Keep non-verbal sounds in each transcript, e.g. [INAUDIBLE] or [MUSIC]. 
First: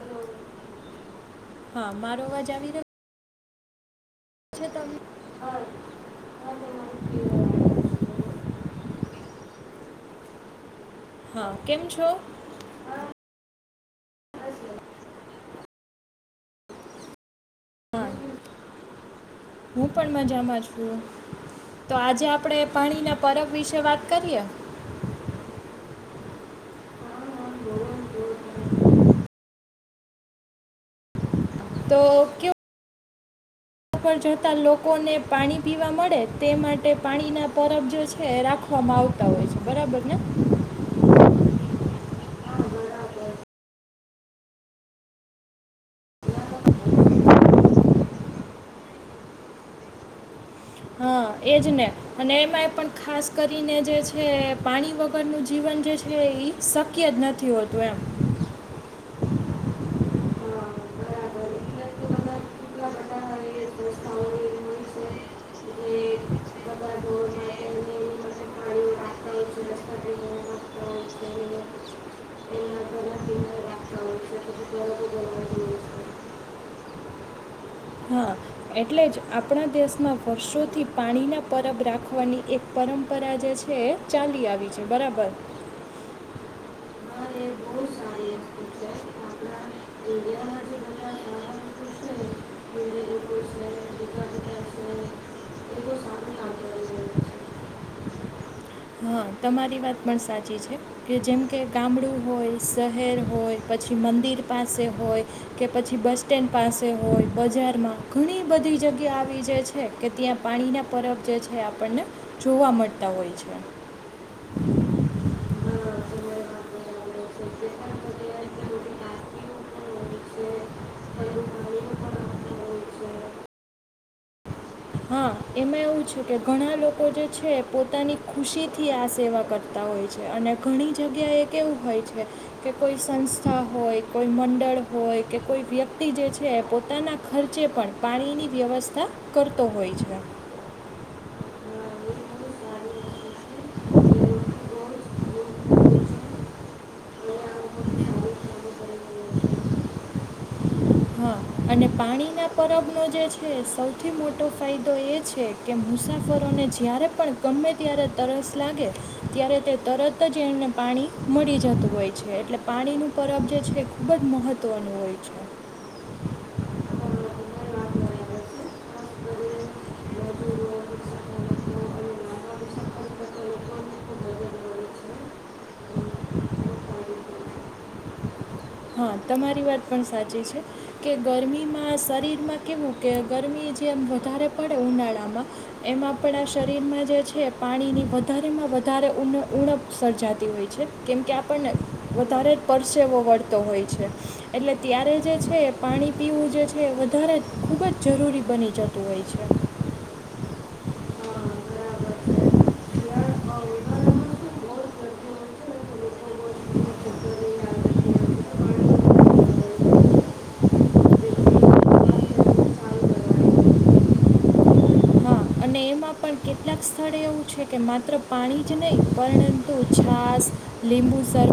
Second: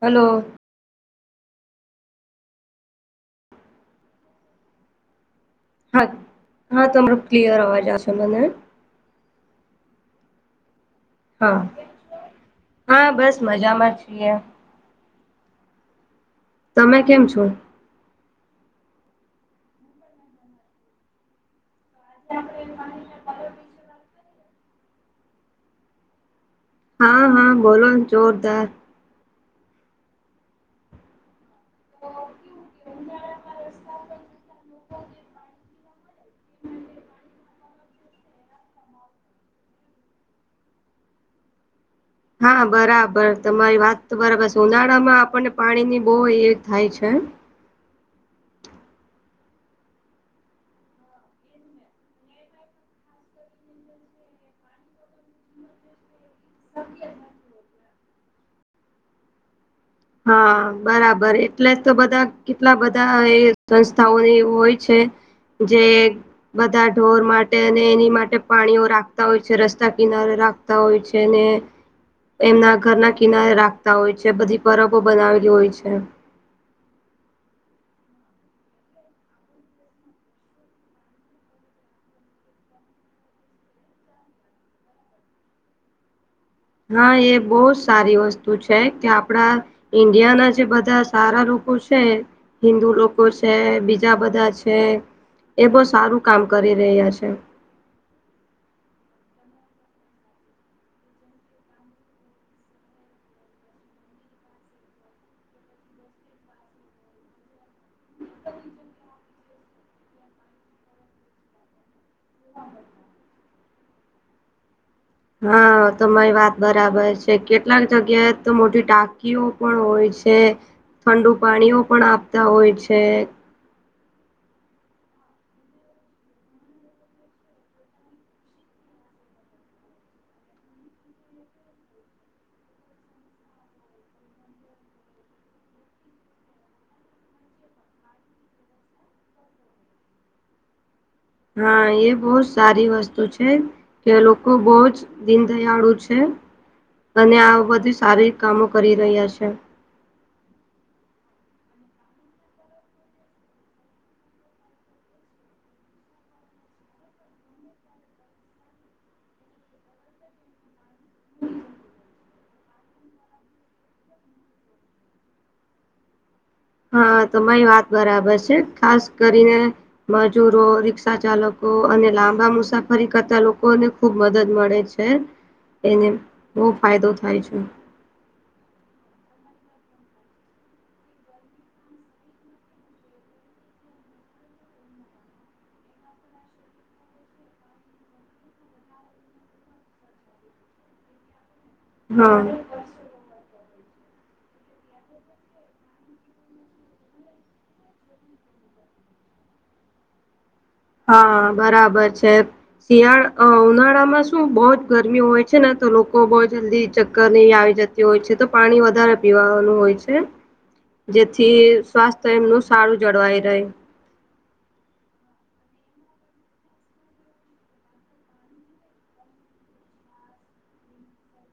Hello. હા મારો અવાજ આવી રહ્યો. પછી તો અહ હા હા તમે ક્લિયર અવાજશો મને. કહેવાય. હા કેમ છો. હા બસ મજામાં છીએ. તમે કેમ છો. હું પણ મજામાં છું, તો આજે આપણે પાણીના પરબ વિશે વાત કરીએ? હા હા બોલોને જોરદાર. તો કે [UNINTELLIGIBLE] પર જતા લોકોને પાણી પીવા મળે તે માટે પાણીના પરબ જે છે, રાખવામાં આવતા હોય છે, બરાબર ને? હા બરાબર તમારી વાત તો બરાબર ઉનાળા માં આપણને પાણીની બહુ એ થાય છે. હા એજ ને. અને એમાંય પણ ખાસ કરીને જે છે પાણી વગરનું જીવન જે તે એ શક્ય જ નથી હોતું એમ. હા બરાબર એટલે જ તો બધા કેટલા બધા એ સંસ્થાઓની એવું હોય છે. જે બધા ઢોર માટે અને એની માટે પાણીઓ રાખ તા હોય છે, રસ્તા કિનારે રાખતા હોય છે એને એમના ઘરના કિનારે રાખતા હોય છે, બધી પરબો બનાવેલી હોય છે‌. હા. એટલે જ આપણા દેશમાં વર્ષોથી પાણીના પરબ રાખવાની એક પરંપરા જે છે. ચાડી આવી છે બરાબર. હા એ અમારે બહુ જ સારી વસ્તુ છે કે આપડા. આપણા ઈન્ડિયા ના જે એરિયામાં બધા સારા લોકો છે. વસ્તુ હિન્દુ એટલે એ લોકો બહુ છે, સારા બીજા ટીકા બધા ટીકા છે. એ છે બો બહુ સારું કામ કરી રહ્યા લાગે છે. હા તમારી વાત પણ સાચી છે. કે જેમ કે ગામડું હોય શહેર હોય પછી મંદિર પાસે હોય. કે પછી બસ સ્ટેન્ડ પાસે હોય બજારમાં ઘણી બધી જગ્યા આવી જાય છે. છે કે ત્યાં પાણીના પરબ જે છે, આપણને જોવા મળતા હોય છે. [UNINTELLIGIBLE] હા તમારી એવું વાત બરાબર છે. એ કેટલાક જગ્યાએ તો મોટી ટાંકીઓ પણ હોય છે. ઠંડુ પાણીઓ પણ આપતા હોય છે. હા એમાં એવું છે કે ઘણા લોકોને જે છે પોતાની ખુશીથી આ સેવા કર તા હોય છે, અને ઘણી જગ્યાએ કેવું હોય છે. કે કોઈ સંસ્થા હોય કોઈ મંડળ હોય કે કોઈ વ્યક્તિ જે છે પોતાના ખર્ચે પણ પાણીની વ્યવસ્થા કરતો હોય છે, હા એ બહુ જ સારી વસ્તુ છે. કે લોકો બઉ જ દીનદયાળુ છે. અને આ બધી સારી કામો કરી રહ્યા છે. હા અને પાણીના પરબનો જે છે સૌથી મોટો ફાયદો એ છે કે મુસાફરોને જ્યારે પણ ગમે ત્યારે તરસ લાગે ત્યારે તે તરત જ એમને પાણી મળી જતું હોય છે એટલે પાણીનું પરબ જે છે એ ખૂબ જ મહત્ત્વનું હોય છે [INAUDIBLE] હા તમારી વાત બરાબર છે, ખાસ કરીને મજૂરો રિક્ષા ચાલકો અને લાંબા મુસાફરી કરતા લોકોને ખુબ મદદ મળે છે છે, એને બહુ ફાયદો થાય છે. હા તમારી વાત પણ સાચી છે. કે ગરમીમાં શરીરમાં કેવું કે ગરમી જેમ વધારે પડે ઉનાળામાં એમાં આપણા શરીરમાં જે છે પાણીની વધારેમાં વધારે ઉન ઉણપ સર્જાતી હોય છે. કેમકે આપણને હા વધારે જ પરસેવો વળ તો હોય છે એટલે ત્યારે જે છે એ પાણી પીવું જે છે એ વધારે ખૂબ જ જરૂરી બની જ તું હોય છે. હા બરાબર છે. શિયાળા ઉનાળામાં શું બહુ જ ગરમી હોય છે, ને તો લોકો બહુ જલ્દી ચક્કર નહી આવી જ તી હોય છે તો પાણી વધારે પીવાવાનું હોય છે જેથી સ્વાસ્થ્ય એમનું સારું જળવાઈ રહે અને એમાં પણ કેટલાક સ્થળે એવું છે કે માત્ર પાણી જ નહીં પરંતુ છાસ લીંબુ સરબ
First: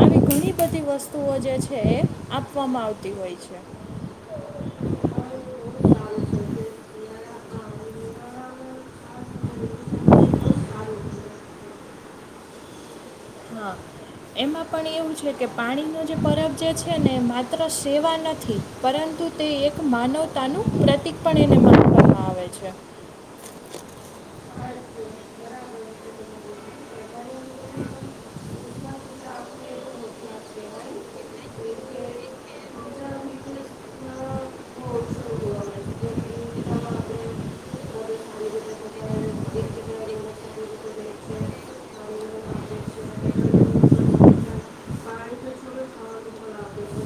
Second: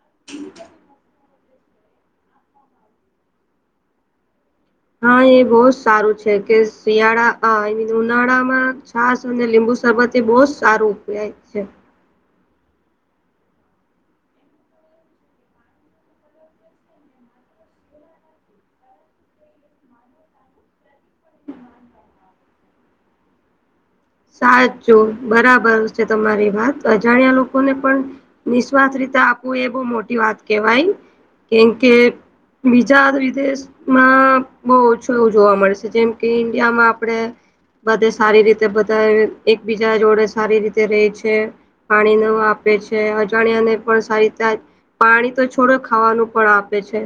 આવી ઘણી બધી વસ્તુઓ જે છે એ આપવામાં આવતી તી હોય છે હા એ બહુ જ સારું છે કે શિયાળા હા એ ઉનાળામાં છાસ અને લીંબુ શરબત એ બહુ જ સારું કેવાય છે હા હા એમાં પણ એવું છે કે પાણીનો જે પરબ જે છે ને માત્ર સેવા નથી પરંતુ તે એક માનવતાનું પ્રતિક પણ એને માનવામાં આવે છે પાણી સાચો તો છોડો બરાબર ખાવાનું છે પણ તમારી વાત અજાણ્યા લોકોને આપે પણ નિશ્વાથ રીતે આપવું એ બઉ મોટી વાત કેવાય કેમ છે કે બીજા વિદેશ માં બો ઓછું જોવા મળશે જેમ કે ઈન્ડિયામાં આપડે બધે સારી રીતે બધા એકબીજા જોડે સારી રીતે રેય છે પાણી ને એવુ આપે છે અજાણ્યાને પણ સારી તા પાણી તો છોડો ખાવાનું પણ આપે છે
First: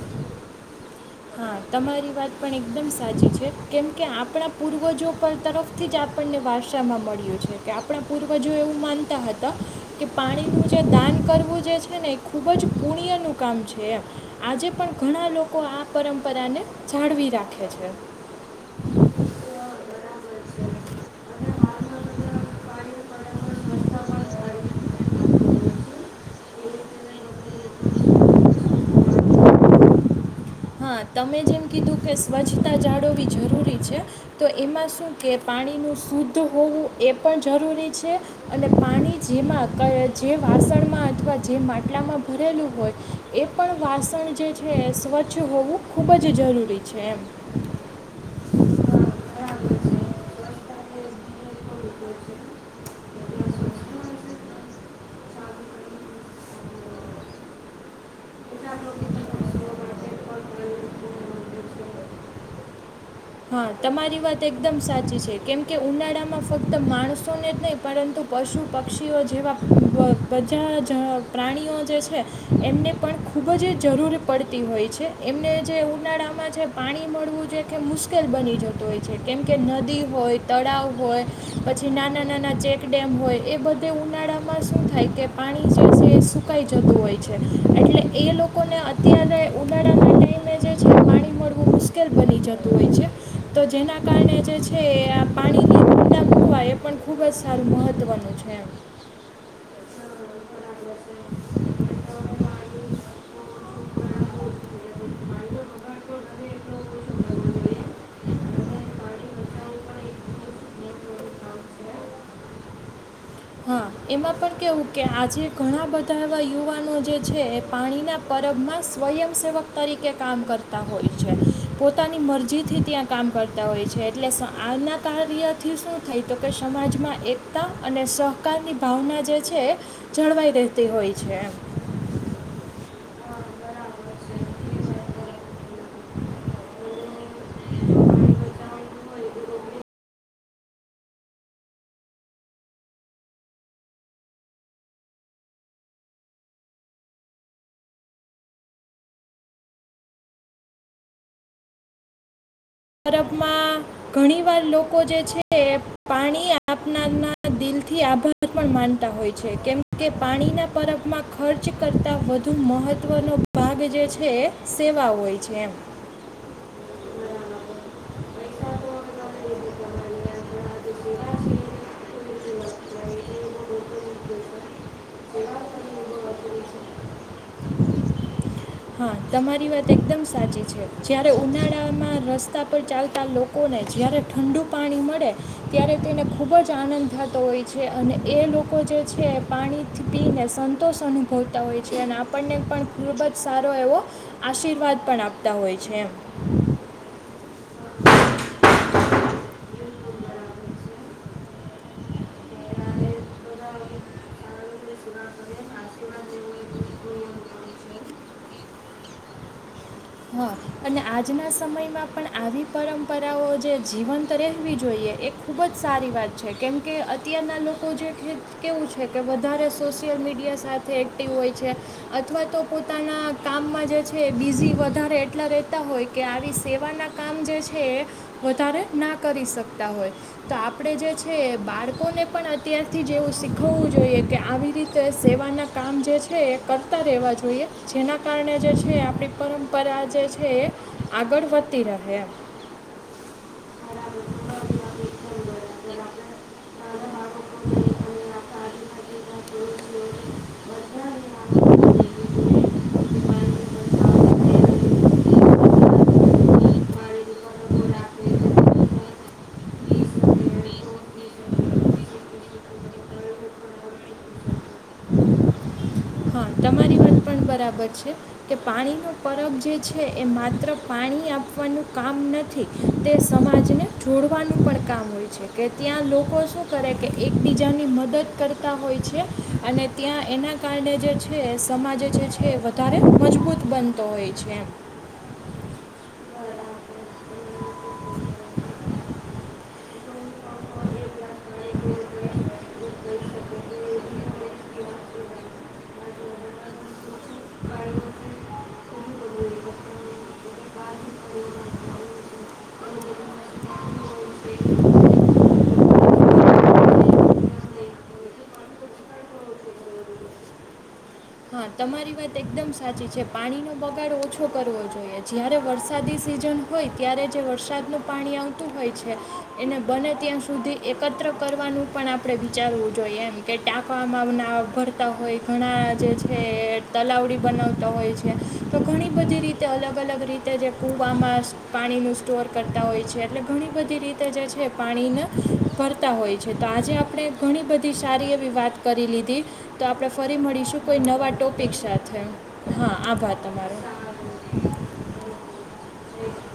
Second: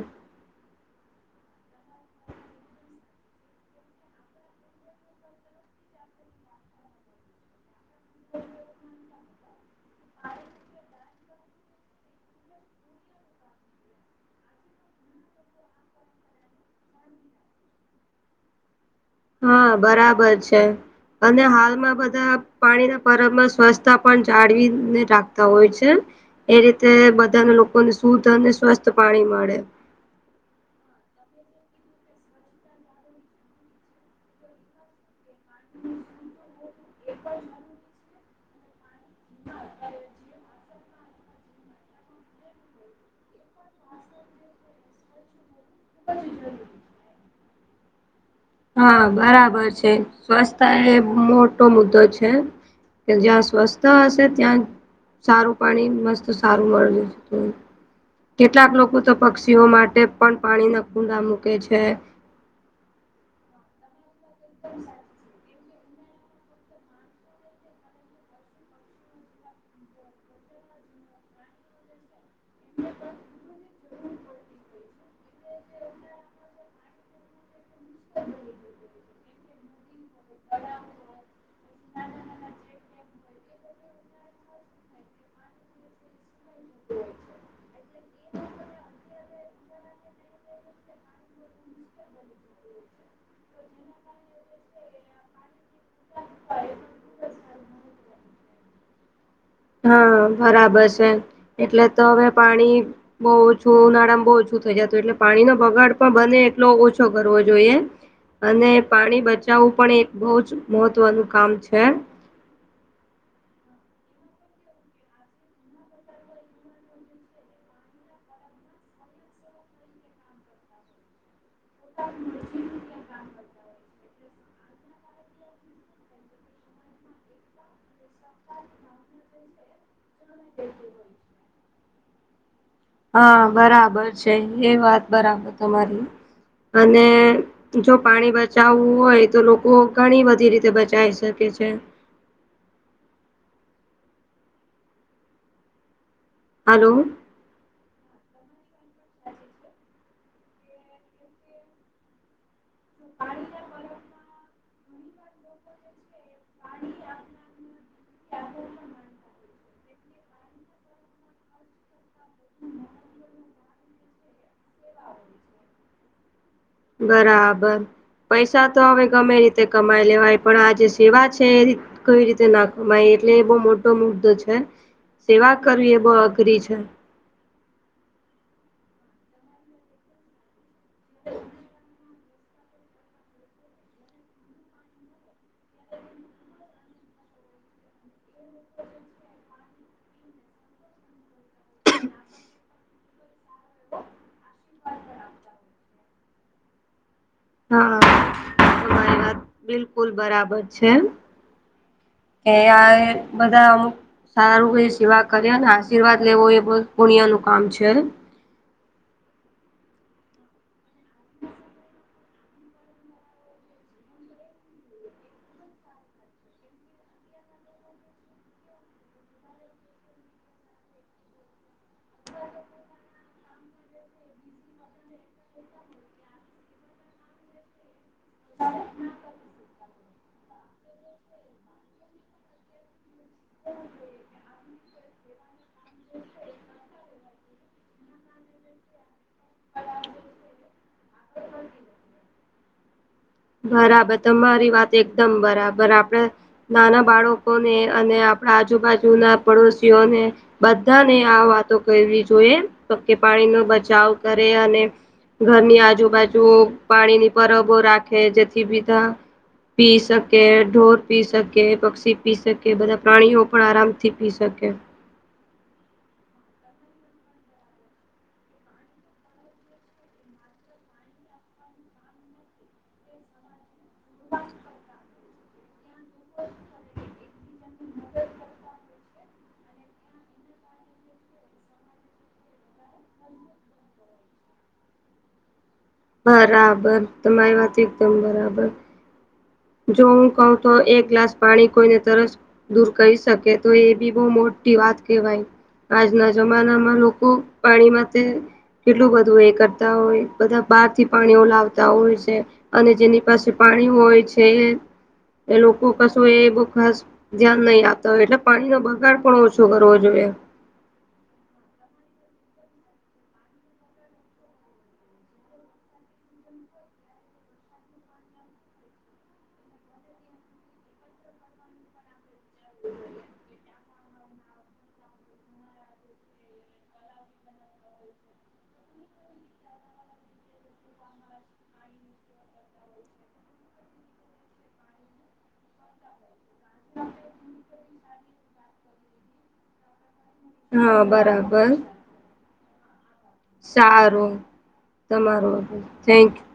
હા તમારી વાત પણ એકદમ સાચી છે કેમ કે આપડા પૂર્વજો પર તરફ થી જ આપણને વારસામાં મળ્યું છે કે આપડા પૂર્વજો એવું માનતા હ કે પાણીનું જે દાન કરવું જે છે ને એ ખૂબ જ પુણ્યનું કામ છે એમ આજે પણ ઘણા લોકો આ પરંપરાને જાળવી રાખે છે હા બરાબર છે અને હાલમાં બધા પાણીના પર્વમાં સ્વચ્છતા પણ જાળવીને રાખતા હોય છે એ રીતે બધાને લોકોને શુદ્ધ અને સ્વસ્થ પાણી મળે. હા તમે જેમ કીધું કે સ્વચ્છતા જાળવવી જરૂરી છે તો એમાં શું કે પાણીનું શુદ્ધ હોવું એ પણ જરૂરી છે અને પાણી જેમાં કડ જે વાસણમાં અથવા જે માટલામાં ભરેલું હોય એ પણ વાસણ જે છે એ સ્વચ્છ હોવું ખૂબ જ જરૂરી છે એમ. હા કેટલાક બરાબર લોકો છે સ્વ સ્વચથ એ મોટો મુદ્દો છે. કે જ્યાં સ્વસ્થ હશે ત્યાં સારું પાણી મસ્ત સારું મળે. કેટલાક લોકો તો પક્ષીઓ માટે પણ પાણી ના કુંડા મૂકે છે. હા તમારી વાત એકદમ સાચી છે કેમ કે ઉનાળામાં ફક્ત માણસોને જ નહીં પરંતુ પશુ પક્ષીઓ જેવા બધા જ પ્રાણીઓ જે છે એમને પણ ખૂબ જ જરૂર પડતી હોય છે. એમને જે ઉનાળામાં છે પાણી મળવું જો કે મુશ્કેલ બની જતું હોય છે કેમ કે નદી હોય તળાવ હોય પછી નાના નાના ચેકડેમ હોય એ બધું તે ઉનાળામાં શું થાય કે પાણી જે છે એ સુ કાઈ જતું હોય છે એટલે એ લોકોને અત્યારે ઉનાળા માટે જે છે પાણી મળવું મુશ્કેલ બની જતું હોય છે [INAUDIBLE] તો જેના કારણે જે છે એ આ પાણીના કુંડા મૂકવા એ પણ ખૂબ જ સારું મહત્ત્વનું છે. હા બરાબર છે એટલે તો હવે પાણી બઉ ઓછું ઉનાળમાં બહુ ઓછું થઇ જતું એટલે પાણી નો બગાડ પણ બને એટલો ઓછો કરવો જોઈએ. અને પાણી બચાવવું પણ એક બહુ જ મહત્વનું કામ છે. હા એમાં પણ કેવું કે આજે ઘણા બધા એવા યુવાનો જે છે એ પાણીના પરબમાં સ્વયંસેવક તરીકે કામ કરતા હોય છે. પોતાની મરજીથી ત્યાં કામ કર હોય છે એટલે આના કાર્યથી શું થાય તો કે સમાજમાં એકતા અને કાલની ભાવના જે છે, જળવાઈ રહેતી હોય છે એમ. પાણી હા બરાબર છે એ વાત બરાબર તમારી. અને જો પાણી બચાવવાનું હોય બચાવવું હોય તો લોકો ઘણી બધી રીતે બચાઈ શકે છે. આલો [INAUDIBLE] [UNINTELLIGIBLE] માં ઘણી વાર લોકો જે છે એ પાણી આપનારના દિલથી આભાર પણ માનતા હોય છે. કેમ કે પાણીના પરફમાં ખર્ચ કરતા વધુ મહત્વનો ભાગે જે છે, સેવા હોય છે એમ. [UNINTELLIGIBLE] બ પૈસા તો બરાબર હવે ગમે રીતે કમાઈ લેવાય, પણ આ જે સેવા છે એ કઈ રીતે ના મયથલી બહુ મોટો મુદ્દો છે. સેવા કરવી એ બહુ અઘરી છે. હા તમારી વાત એકદમ સાચી છે. જયારે ઉનાળામાં રસ્તા ઉપર ચાલતા લોકોને જ્યારે ઠંડુ પાણી મળે, ત્યારે તેને ખૂબ જ આનંદ થાતો હોય છે. અને એ લોકો જે છે એ પાણી પીને સંતોષ અનુભવતા હોય છે. અને આપણને પણ ખૂબ જ સારો એવો આશીર્વાદ પણ આપતા હોય છે એમ. હાર સારા તમારી વાત બિલકુલ બરાબર છે. એ આ બધા અમુક સારુંએ સેવા કર્યા ને આશીર્વાદ લેવો એ [UNINTELLIGIBLE] પુણ્ય નું કામ હોય છે. [INAUDIBLE] હા અને આજના સમયમાં પણ આવી પરંપરાઓ જે જીવંત રહેવી જોઈએ. એક ખૂબ જ સારી વાત છે. કેમ કે અત્યારના લોકો જે કે કેવું છે કે વધારે સોશિયલ મીડિયા થે એક્ટિવ હોય છે, અથવા તો પોતાના કામમાં જે છે બિઝી વધારે એટલા રહેતા હોય કે આવી સેવાના કામ જે છે એ વધારે ના કરી શકતા હોય. તો આપણે જે છે એ બાળકોને પણ અત્યારથી જેવું શીખવવું જોઈએ કે આવી રીતે સેવાના કામ જે છે એ કરતા રેવા જોઈએ. જેના કારણે જે છે આપણી પરંપરા જે છે એ આગળ વધતી રહે એમ બરાબર તમારી વાત એકદમ બરાબર. આપડે નાના બાળકોને અને આપણા આજુબાજુ ના પડોશઓને, બધાને આ વાતો કરવી જોઈએ, તો કે પાણી નો બચાવ કરે અને ઘરની આજુબાજુ પાણી ની પરબો રાખે, જેથી બીધા પી સકે ઢોર પી સકે, કે પક્ષી પી શકે બધા પ્રાણીઓ પણ આરામથી પી શકે. હા, તમારી વાત પણ બરાબર છે. કે પાણી નું પરબ જે છે એ માત્ર પાણી આપવાનું કામ નથી. તે સમાજને જોડવાનું પણ કામ હોય છે. કે ત્યાં લોકો શું કરે કે એકબીજાની મદદ કરતા હોય છે અને ત્યાં એના કારણે જે છે સમાજ જે છે એ વધારે મજબૂત બનતો હોય છે એમ. બરાબર તમારી વાત એકદમ બરાબર. જો હું કહઉ તો એક ગ્લાસ પાણી કોઈને તરસ દૂર કરી શકે તો એ બી બહ મોટી વાત કહેવાય. આજના જમાનામાં લોકો પાણીમાંથી કેટલું બધું એ કરતા હોય, બધા બહાર થી પાણીઓ લાવતા હોય છે. અને જેની પાસે પાણી હોય છે એ એ લોકો કશું એ બઉ ખાસ- - ધ્યાન નહી આપતા હોય એટલે પાણીનો બગાડ પણ ઓછો કરવો જોઈએ. હા તમારી વાત એકદમ સાચી છે પાણીનો બગાડ ઓછો કરવો જોઈએ જ્યારે વરસાદી સીઝન હોય ત્યારે જે વરસાદનું પાણી આવતું હોય છે એને બને ત્યાં સુધી એકત્ર કરવાનું પણ આપણે વિચારવું જોઈએ એમ કે ટાંકવામાં ના ભરતા હોય ઘણા જે છે તલાવડી બનાવતા હોય છે તો ઘણી બધી રીતે અલગ અલગ રીતે તે જે કૂવામાં પાણીનું સ્ટોર કરતા હોય છે એટલે ઘણી બધી રીતે જે છે પાણીને ભરતા હોય છે તો આજે આપણે ઘણી બધી સારી એવી વાત કરી લીધી. તો આપણે ફરી મળીશું કોઈ હા નવા બરાબર ટોપિક સાથે હા આભાર તમારો. હારુ તમારું થેન્ક યુ